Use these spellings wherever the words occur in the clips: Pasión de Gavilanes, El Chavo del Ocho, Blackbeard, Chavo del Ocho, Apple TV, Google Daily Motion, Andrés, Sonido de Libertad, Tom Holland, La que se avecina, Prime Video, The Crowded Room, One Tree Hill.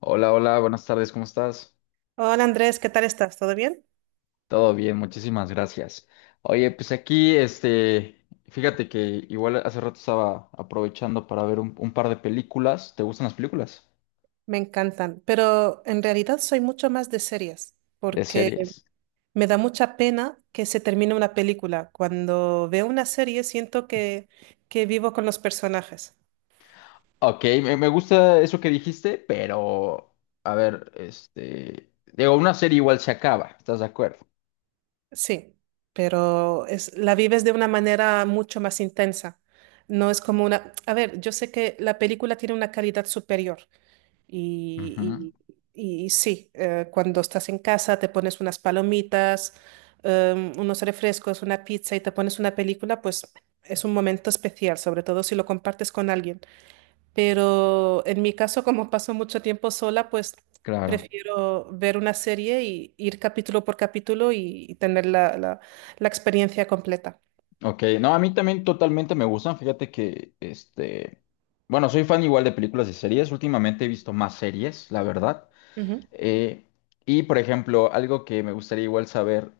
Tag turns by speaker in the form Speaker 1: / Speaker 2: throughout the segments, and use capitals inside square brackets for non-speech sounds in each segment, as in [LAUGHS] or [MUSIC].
Speaker 1: Hola, hola, buenas tardes, ¿cómo estás?
Speaker 2: Hola Andrés, ¿qué tal estás? ¿Todo bien?
Speaker 1: Todo bien, muchísimas gracias. Oye, pues aquí, fíjate que igual hace rato estaba aprovechando para ver un par de películas. ¿Te gustan las películas?
Speaker 2: Me encantan, pero en realidad soy mucho más de series,
Speaker 1: De
Speaker 2: porque
Speaker 1: series.
Speaker 2: me da mucha pena que se termine una película. Cuando veo una serie siento que vivo con los personajes.
Speaker 1: Ok, me gusta eso que dijiste, pero, a ver, digo, una serie igual se acaba, ¿estás de acuerdo?
Speaker 2: Sí, pero es, la vives de una manera mucho más intensa. No es como una... A ver, yo sé que la película tiene una calidad superior,
Speaker 1: Ujú,
Speaker 2: Y, y sí, cuando estás en casa te pones unas palomitas, unos refrescos, una pizza y te pones una película, pues es un momento especial, sobre todo si lo compartes con alguien. Pero en mi caso, como paso mucho tiempo sola, pues
Speaker 1: claro.
Speaker 2: prefiero ver una serie y ir capítulo por capítulo y tener la experiencia completa.
Speaker 1: Ok, no, a mí también totalmente me gustan. Fíjate que, bueno, soy fan igual de películas y series. Últimamente he visto más series, la verdad.
Speaker 2: Ujú.
Speaker 1: Eh, y por ejemplo, algo que me gustaría igual saber,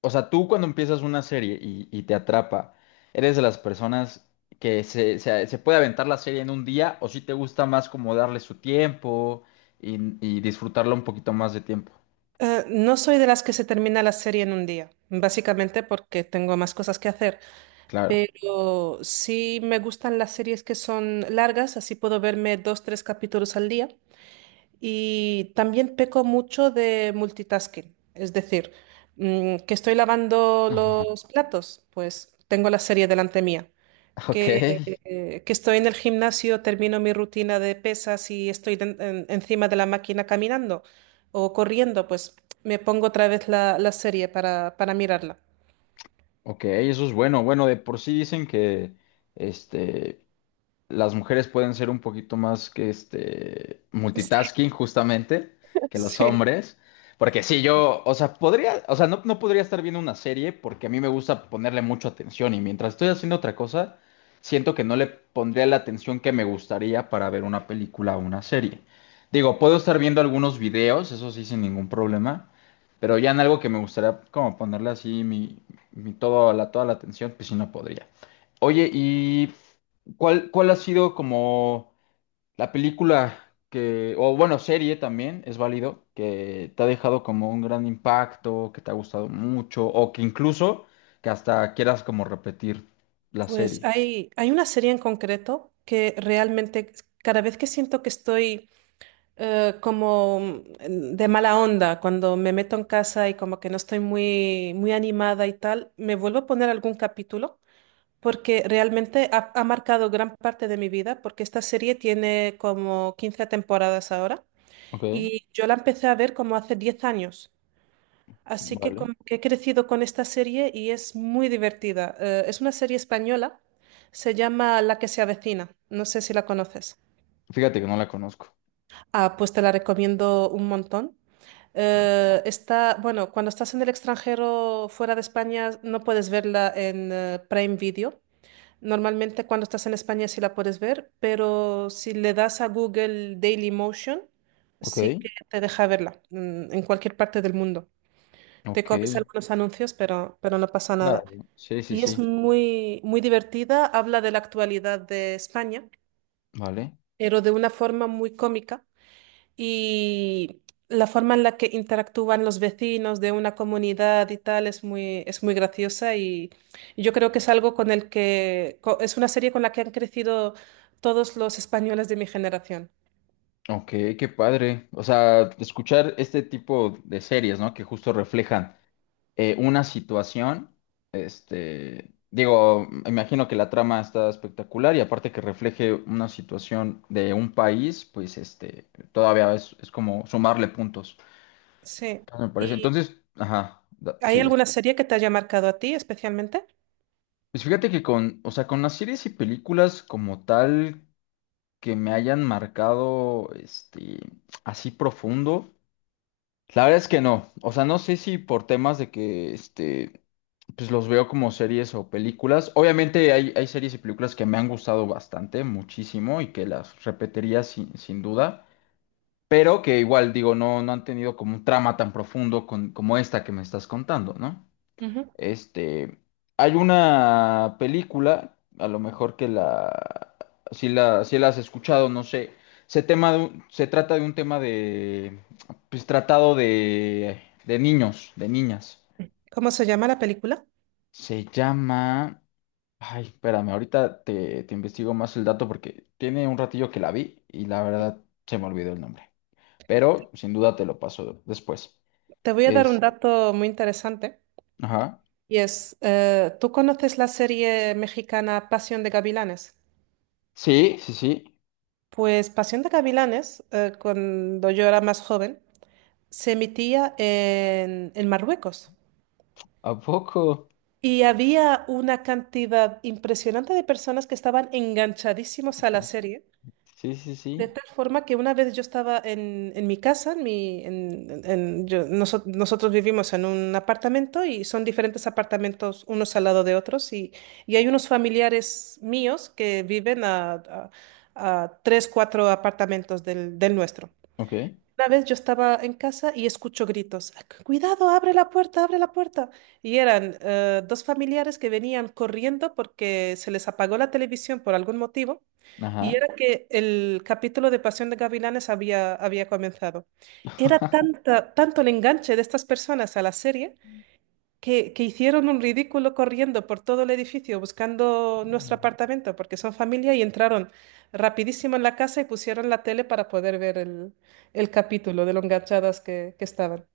Speaker 1: o sea, tú cuando empiezas una serie y te atrapa, ¿eres de las personas que se puede aventar la serie en un día o si te gusta más como darle su tiempo y, y disfrutarla un poquito más de tiempo?
Speaker 2: No soy de las que se termina la serie en un día, básicamente porque tengo más cosas que hacer.
Speaker 1: Claro.
Speaker 2: Pero sí me gustan las series que son largas, así puedo verme dos, tres capítulos al día. Y también peco mucho de multitasking, es decir, que estoy lavando
Speaker 1: Ajá.
Speaker 2: los platos, pues tengo la serie delante mía.
Speaker 1: Ok,
Speaker 2: Que, que estoy en el gimnasio, termino mi rutina de pesas y estoy encima de la máquina caminando o corriendo, pues me pongo otra vez la serie para mirarla.
Speaker 1: ok, eso es bueno. Bueno, de por sí dicen que este, las mujeres pueden ser un poquito más que este
Speaker 2: [LAUGHS] Sí,
Speaker 1: multitasking justamente que los
Speaker 2: sí.
Speaker 1: hombres. Porque sí, yo, o sea, podría, o sea, no podría estar viendo una serie porque a mí me gusta ponerle mucha atención y mientras estoy haciendo otra cosa, siento que no le pondría la atención que me gustaría para ver una película o una serie. Digo, puedo estar viendo algunos videos, eso sí, sin ningún problema, pero ya en algo que me gustaría como ponerle así mi todo, toda la atención, pues sí no podría. Oye, y cuál ha sido como la película que, o bueno, serie también, es válido, que te ha dejado como un gran impacto, que te ha gustado mucho, o que incluso que hasta quieras como repetir la
Speaker 2: Pues
Speaker 1: serie?
Speaker 2: hay una serie en concreto que realmente cada vez que siento que estoy de mala onda, cuando me meto en casa y como que no estoy muy animada y tal, me vuelvo a poner algún capítulo porque realmente ha marcado gran parte de mi vida porque esta serie tiene como 15 temporadas ahora
Speaker 1: Ok,
Speaker 2: y yo la empecé a ver como hace 10 años. Así que
Speaker 1: vale.
Speaker 2: como que he crecido con esta serie y es muy divertida. Es una serie española, se llama La que se avecina. No sé si la conoces.
Speaker 1: Fíjate que no la conozco.
Speaker 2: Ah, pues te la recomiendo un montón. Está, bueno, cuando estás en el extranjero fuera de España no puedes verla en Prime Video. Normalmente cuando estás en España sí la puedes ver, pero si le das a Google Daily Motion,
Speaker 1: Ok,
Speaker 2: sí que te deja verla en cualquier parte del mundo. Te comes
Speaker 1: ok,
Speaker 2: algunos anuncios, pero no pasa
Speaker 1: claro.
Speaker 2: nada.
Speaker 1: Sí, sí,
Speaker 2: Y es Ok.
Speaker 1: sí,
Speaker 2: Muy, muy divertida. Habla de la actualidad de España,
Speaker 1: vale.
Speaker 2: pero de una forma muy cómica y la forma en la que interactúan los vecinos de una comunidad y tal es muy graciosa y yo creo que es algo con el que es una serie con la que han crecido todos los españoles de mi generación.
Speaker 1: Ok, qué padre. O sea, escuchar este tipo de series, ¿no? Que justo reflejan una situación. Este, digo, imagino que la trama está espectacular y aparte que refleje una situación de un país, pues este, todavía es como sumarle puntos,
Speaker 2: Sí.
Speaker 1: me parece.
Speaker 2: ¿Y
Speaker 1: Entonces, ajá,
Speaker 2: hay
Speaker 1: sí.
Speaker 2: alguna serie que te haya marcado a ti especialmente?
Speaker 1: Pues fíjate que con, o sea, con las series y películas como tal que me hayan marcado, este, así profundo. La verdad es que no. O sea, no sé si por temas de que este, pues los veo como series o películas. Obviamente hay, hay series y películas que me han gustado bastante, muchísimo, y que las repetiría sin, sin duda. Pero que igual, digo, no han tenido como un trama tan profundo como esta que me estás contando, ¿no? Este, hay una película, a lo mejor que la, si la has escuchado, no sé. Se trata de un tema de, pues tratado de niños, de niñas.
Speaker 2: ¿Cómo se llama la película?
Speaker 1: Se llama, ay, espérame, ahorita te investigo más el dato porque tiene un ratillo que la vi y la verdad se me olvidó el nombre. Pero sin duda te lo paso después.
Speaker 2: Te voy a dar un
Speaker 1: Este,
Speaker 2: dato muy interesante
Speaker 1: ajá.
Speaker 2: y es, ¿tú conoces la serie mexicana Pasión de Gavilanes?
Speaker 1: Sí, sí, sí.
Speaker 2: Pues Pasión de Gavilanes, cuando yo era más joven, se emitía en Marruecos
Speaker 1: ¿A poco?
Speaker 2: y había una cantidad impresionante de personas que estaban enganchadísimos a la serie.
Speaker 1: Sí, sí,
Speaker 2: De
Speaker 1: sí.
Speaker 2: tal forma que una vez yo estaba en mi casa, en mi, en- yo- noso- nosotros vivimos en un apartamento y son diferentes apartamentos unos al lado de otros y hay unos familiares míos que viven a tres, cuatro apartamentos del nuestro.
Speaker 1: Ok,
Speaker 2: Una vez yo estaba en casa y escucho gritos, cuidado, abre la puerta, abre la puerta. Y eran dos familiares que venían corriendo porque se les apagó la televisión por algún motivo. Y
Speaker 1: ajá.
Speaker 2: era que el capítulo de Pasión de Gavilanes había comenzado. Era
Speaker 1: [LAUGHS]
Speaker 2: tanto el enganche de estas personas a la serie que hicieron un ridículo corriendo por todo el edificio buscando nuestro apartamento porque son familia y entraron rapidísimo en la casa y pusieron la tele para poder ver el capítulo de lo enganchadas que estaban.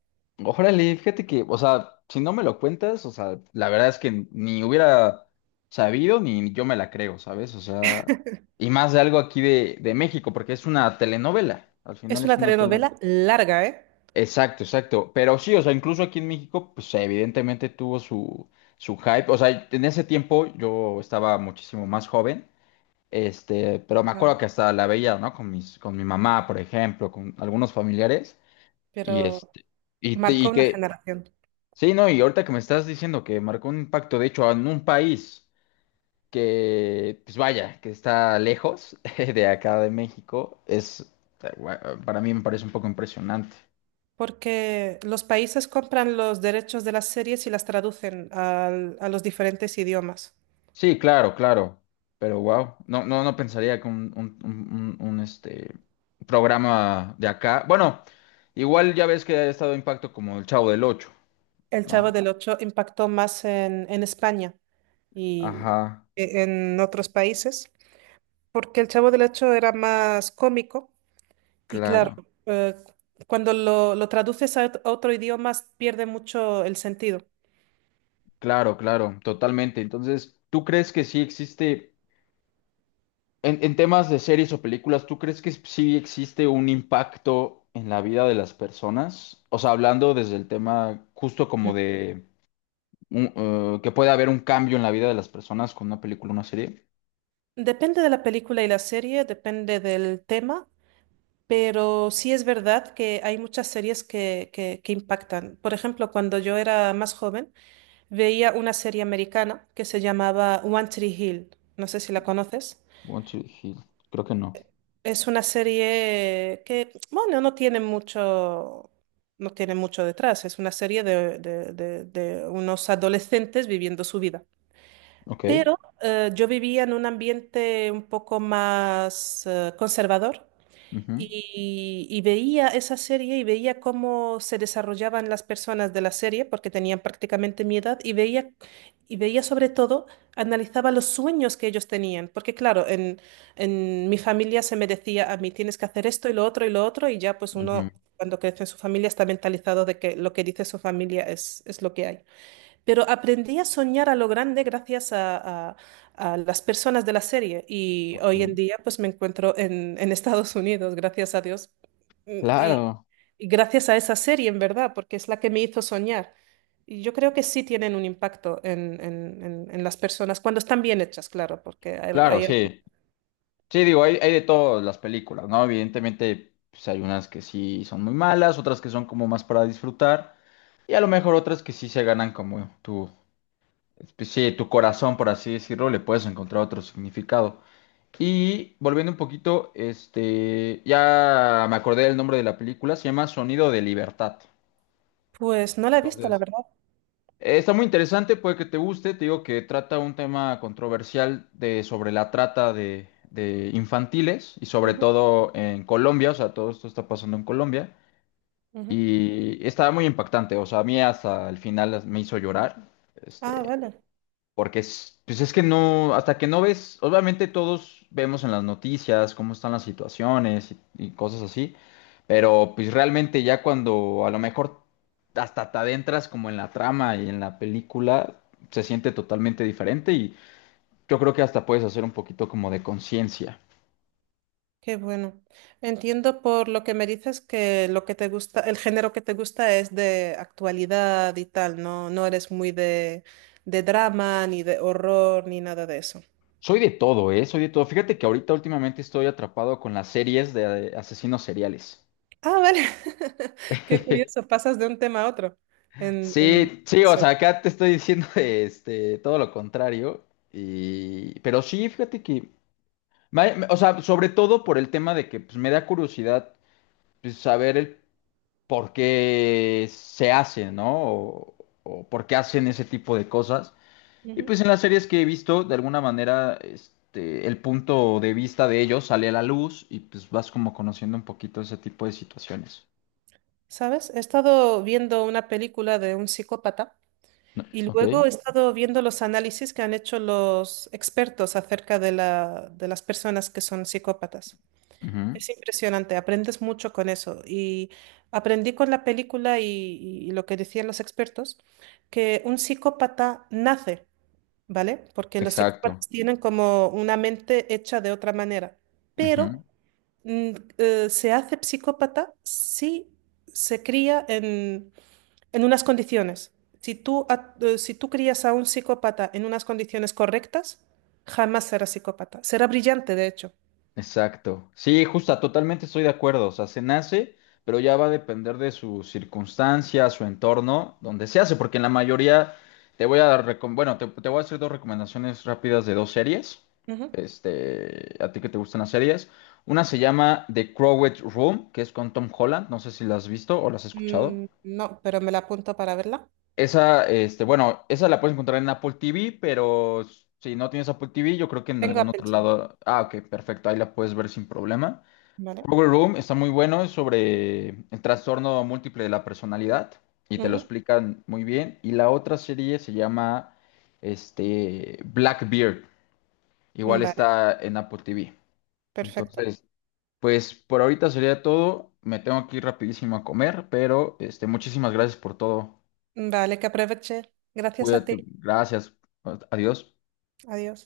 Speaker 1: Órale, fíjate que, o sea, si no me lo cuentas, o sea, la verdad es que ni hubiera sabido ni yo me la creo, ¿sabes? O sea, y más de algo aquí de México, porque es una telenovela, al final
Speaker 2: Es
Speaker 1: es
Speaker 2: una
Speaker 1: una telenovela.
Speaker 2: telenovela larga, ¿eh?
Speaker 1: Exacto, exacto. Pero sí, o sea, incluso aquí en México, pues evidentemente tuvo su, su hype. O sea, en ese tiempo yo estaba muchísimo más joven, este, pero me
Speaker 2: No,
Speaker 1: acuerdo que hasta la veía, ¿no? Con mis, con mi mamá, por ejemplo, con algunos familiares. Y
Speaker 2: pero
Speaker 1: este,
Speaker 2: marcó
Speaker 1: y
Speaker 2: una
Speaker 1: que,
Speaker 2: generación.
Speaker 1: sí, no, y ahorita que me estás diciendo que marcó un impacto, de hecho, en un país que, pues vaya, que está lejos [LAUGHS] de acá de México, es, eh, para mí me parece un poco impresionante.
Speaker 2: Porque los países compran los derechos de las series y las traducen a los diferentes idiomas.
Speaker 1: Sí, claro, claro, pero wow, no, no, no pensaría que un, este, programa de acá, bueno, igual ya ves que ha estado impacto como el Chavo del Ocho,
Speaker 2: El Chavo
Speaker 1: ¿no?
Speaker 2: del Ocho impactó más en España y
Speaker 1: Ajá,
Speaker 2: en otros países, porque el Chavo del Ocho era más cómico y claro,
Speaker 1: claro.
Speaker 2: eh, lo traduces a a otro idioma pierde mucho el sentido.
Speaker 1: Claro, claro, totalmente. Entonces, ¿tú crees que sí existe, en temas de series o películas, ¿tú crees que sí existe un impacto en la vida de las personas? O sea, hablando desde el tema justo como
Speaker 2: Mm.
Speaker 1: de que puede haber un cambio en la vida de las personas con una película o una serie.
Speaker 2: Depende de la película y la serie, depende del tema. Pero sí es verdad que hay muchas series que impactan. Por ejemplo, cuando yo era más joven, veía una serie americana que se llamaba One Tree Hill. No sé si la conoces.
Speaker 1: Want to Heal. Creo que no.
Speaker 2: Es una serie que, bueno, no tiene mucho, no tiene mucho detrás. Es una serie de unos adolescentes viviendo su vida.
Speaker 1: Ok.
Speaker 2: Pero yo vivía en un ambiente un poco más conservador.
Speaker 1: Ujú,
Speaker 2: Y veía esa serie y veía cómo se desarrollaban las personas de la serie, porque tenían prácticamente mi edad, y veía sobre todo, analizaba los sueños que ellos tenían, porque claro, en mi familia se me decía a mí, tienes que hacer esto y lo otro y lo otro, y ya pues
Speaker 1: ujú,
Speaker 2: uno cuando crece en su familia está mentalizado de que lo que dice su familia es lo que hay. Pero aprendí a soñar a lo grande gracias a las personas de la serie y hoy en
Speaker 1: ok.
Speaker 2: día pues me encuentro en [LAUGHS] Estados Unidos, gracias a Dios. Mm, Y,
Speaker 1: Claro,
Speaker 2: y gracias a esa serie, en verdad, porque es la que me hizo soñar. Y yo creo que sí tienen un impacto en las personas, cuando están bien hechas, claro, porque
Speaker 1: claro, sí. Sí, digo, hay de todas las películas, ¿no? Evidentemente, pues hay unas que sí son muy malas, otras que son como más para disfrutar, y a lo mejor otras que sí se ganan como tu, pues, sí, tu corazón, por así decirlo, le puedes encontrar otro significado. Y volviendo un poquito, este, ya me acordé del nombre de la película, se llama Sonido de Libertad.
Speaker 2: Pues no la he visto, la
Speaker 1: Entonces,
Speaker 2: verdad.
Speaker 1: está muy interesante, puede que te guste. Te digo que trata un tema controversial de, sobre la trata de infantiles y sobre
Speaker 2: Ujú,
Speaker 1: todo en Colombia, o sea, todo esto está pasando en Colombia
Speaker 2: ujú.
Speaker 1: y estaba muy impactante, o sea, a mí hasta el final me hizo llorar.
Speaker 2: Ah,
Speaker 1: Este,
Speaker 2: vale.
Speaker 1: porque es, pues es que no, hasta que no ves, obviamente todos vemos en las noticias cómo están las situaciones y cosas así, pero pues realmente ya cuando a lo mejor hasta te adentras como en la trama y en la película, se siente totalmente diferente y yo creo que hasta puedes hacer un poquito como de conciencia.
Speaker 2: Qué bueno. Entiendo por lo que me dices que lo que te gusta, el género que te gusta es de actualidad y tal, no, no eres muy de drama, ni de horror, ni nada de eso.
Speaker 1: Soy de todo, ¿eh? Soy de todo. Fíjate que ahorita últimamente estoy atrapado con las series de asesinos seriales.
Speaker 2: Ah, vale. [LAUGHS] Qué
Speaker 1: [LAUGHS]
Speaker 2: curioso, pasas de un tema a otro
Speaker 1: Sí, sí,
Speaker 2: en
Speaker 1: o sea,
Speaker 2: serio.
Speaker 1: acá te estoy diciendo [LAUGHS] este, todo lo contrario. Y, pero sí, fíjate que, o sea, sobre todo por el tema de que pues, me da curiosidad pues, saber el por qué se hace, ¿no? O por qué hacen ese tipo de cosas. Y
Speaker 2: Ujú.
Speaker 1: pues en las series que he visto, de alguna manera, este, el punto de vista de ellos sale a la luz y pues vas como conociendo un poquito ese tipo de situaciones.
Speaker 2: ¿Sabes? He estado viendo una película de un psicópata y
Speaker 1: Ok.
Speaker 2: luego he estado viendo los análisis que han hecho los expertos acerca de de las personas que son psicópatas.
Speaker 1: Ujú,
Speaker 2: Es impresionante, aprendes mucho con eso. Y aprendí con la película y lo que decían los expertos, que un psicópata nace, ¿vale? Porque los
Speaker 1: exacto.
Speaker 2: psicópatas tienen como una mente hecha de otra manera, pero mm, se hace psicópata si se cría en unas condiciones. Si si tú crías a un psicópata en unas condiciones correctas, jamás será psicópata. Será brillante, de hecho.
Speaker 1: Exacto. Sí, justa, totalmente estoy de acuerdo. O sea, se nace, pero ya va a depender de su circunstancia, su entorno, donde se hace, porque en la mayoría te voy a dar, recom- bueno, te voy a hacer dos recomendaciones rápidas de dos series. Este, a ti que te gustan las series. Una se llama The Crowded Room, que es con Tom Holland. No sé si la has visto o la has escuchado.
Speaker 2: Mm, no, pero me la apunto para verla.
Speaker 1: Esa, este, bueno, esa la puedes encontrar en Apple TV, pero si no tienes Apple TV, yo creo que en
Speaker 2: Tengo
Speaker 1: algún
Speaker 2: Apple
Speaker 1: otro
Speaker 2: TV,
Speaker 1: lado. Ah, ok, perfecto, ahí la puedes ver sin problema.
Speaker 2: ¿vale?
Speaker 1: Power Room está muy bueno, es sobre el trastorno múltiple de la personalidad y te lo
Speaker 2: Ujú.
Speaker 1: explican muy bien. Y la otra serie se llama este, Blackbeard, igual
Speaker 2: Vale,
Speaker 1: está en Apple TV.
Speaker 2: perfecto.
Speaker 1: Entonces, pues por ahorita sería todo. Me tengo que ir rapidísimo a comer, pero este, muchísimas gracias por todo.
Speaker 2: Vale, que aproveche. Gracias a
Speaker 1: Cuídate,
Speaker 2: ti.
Speaker 1: gracias, adiós.
Speaker 2: Adiós.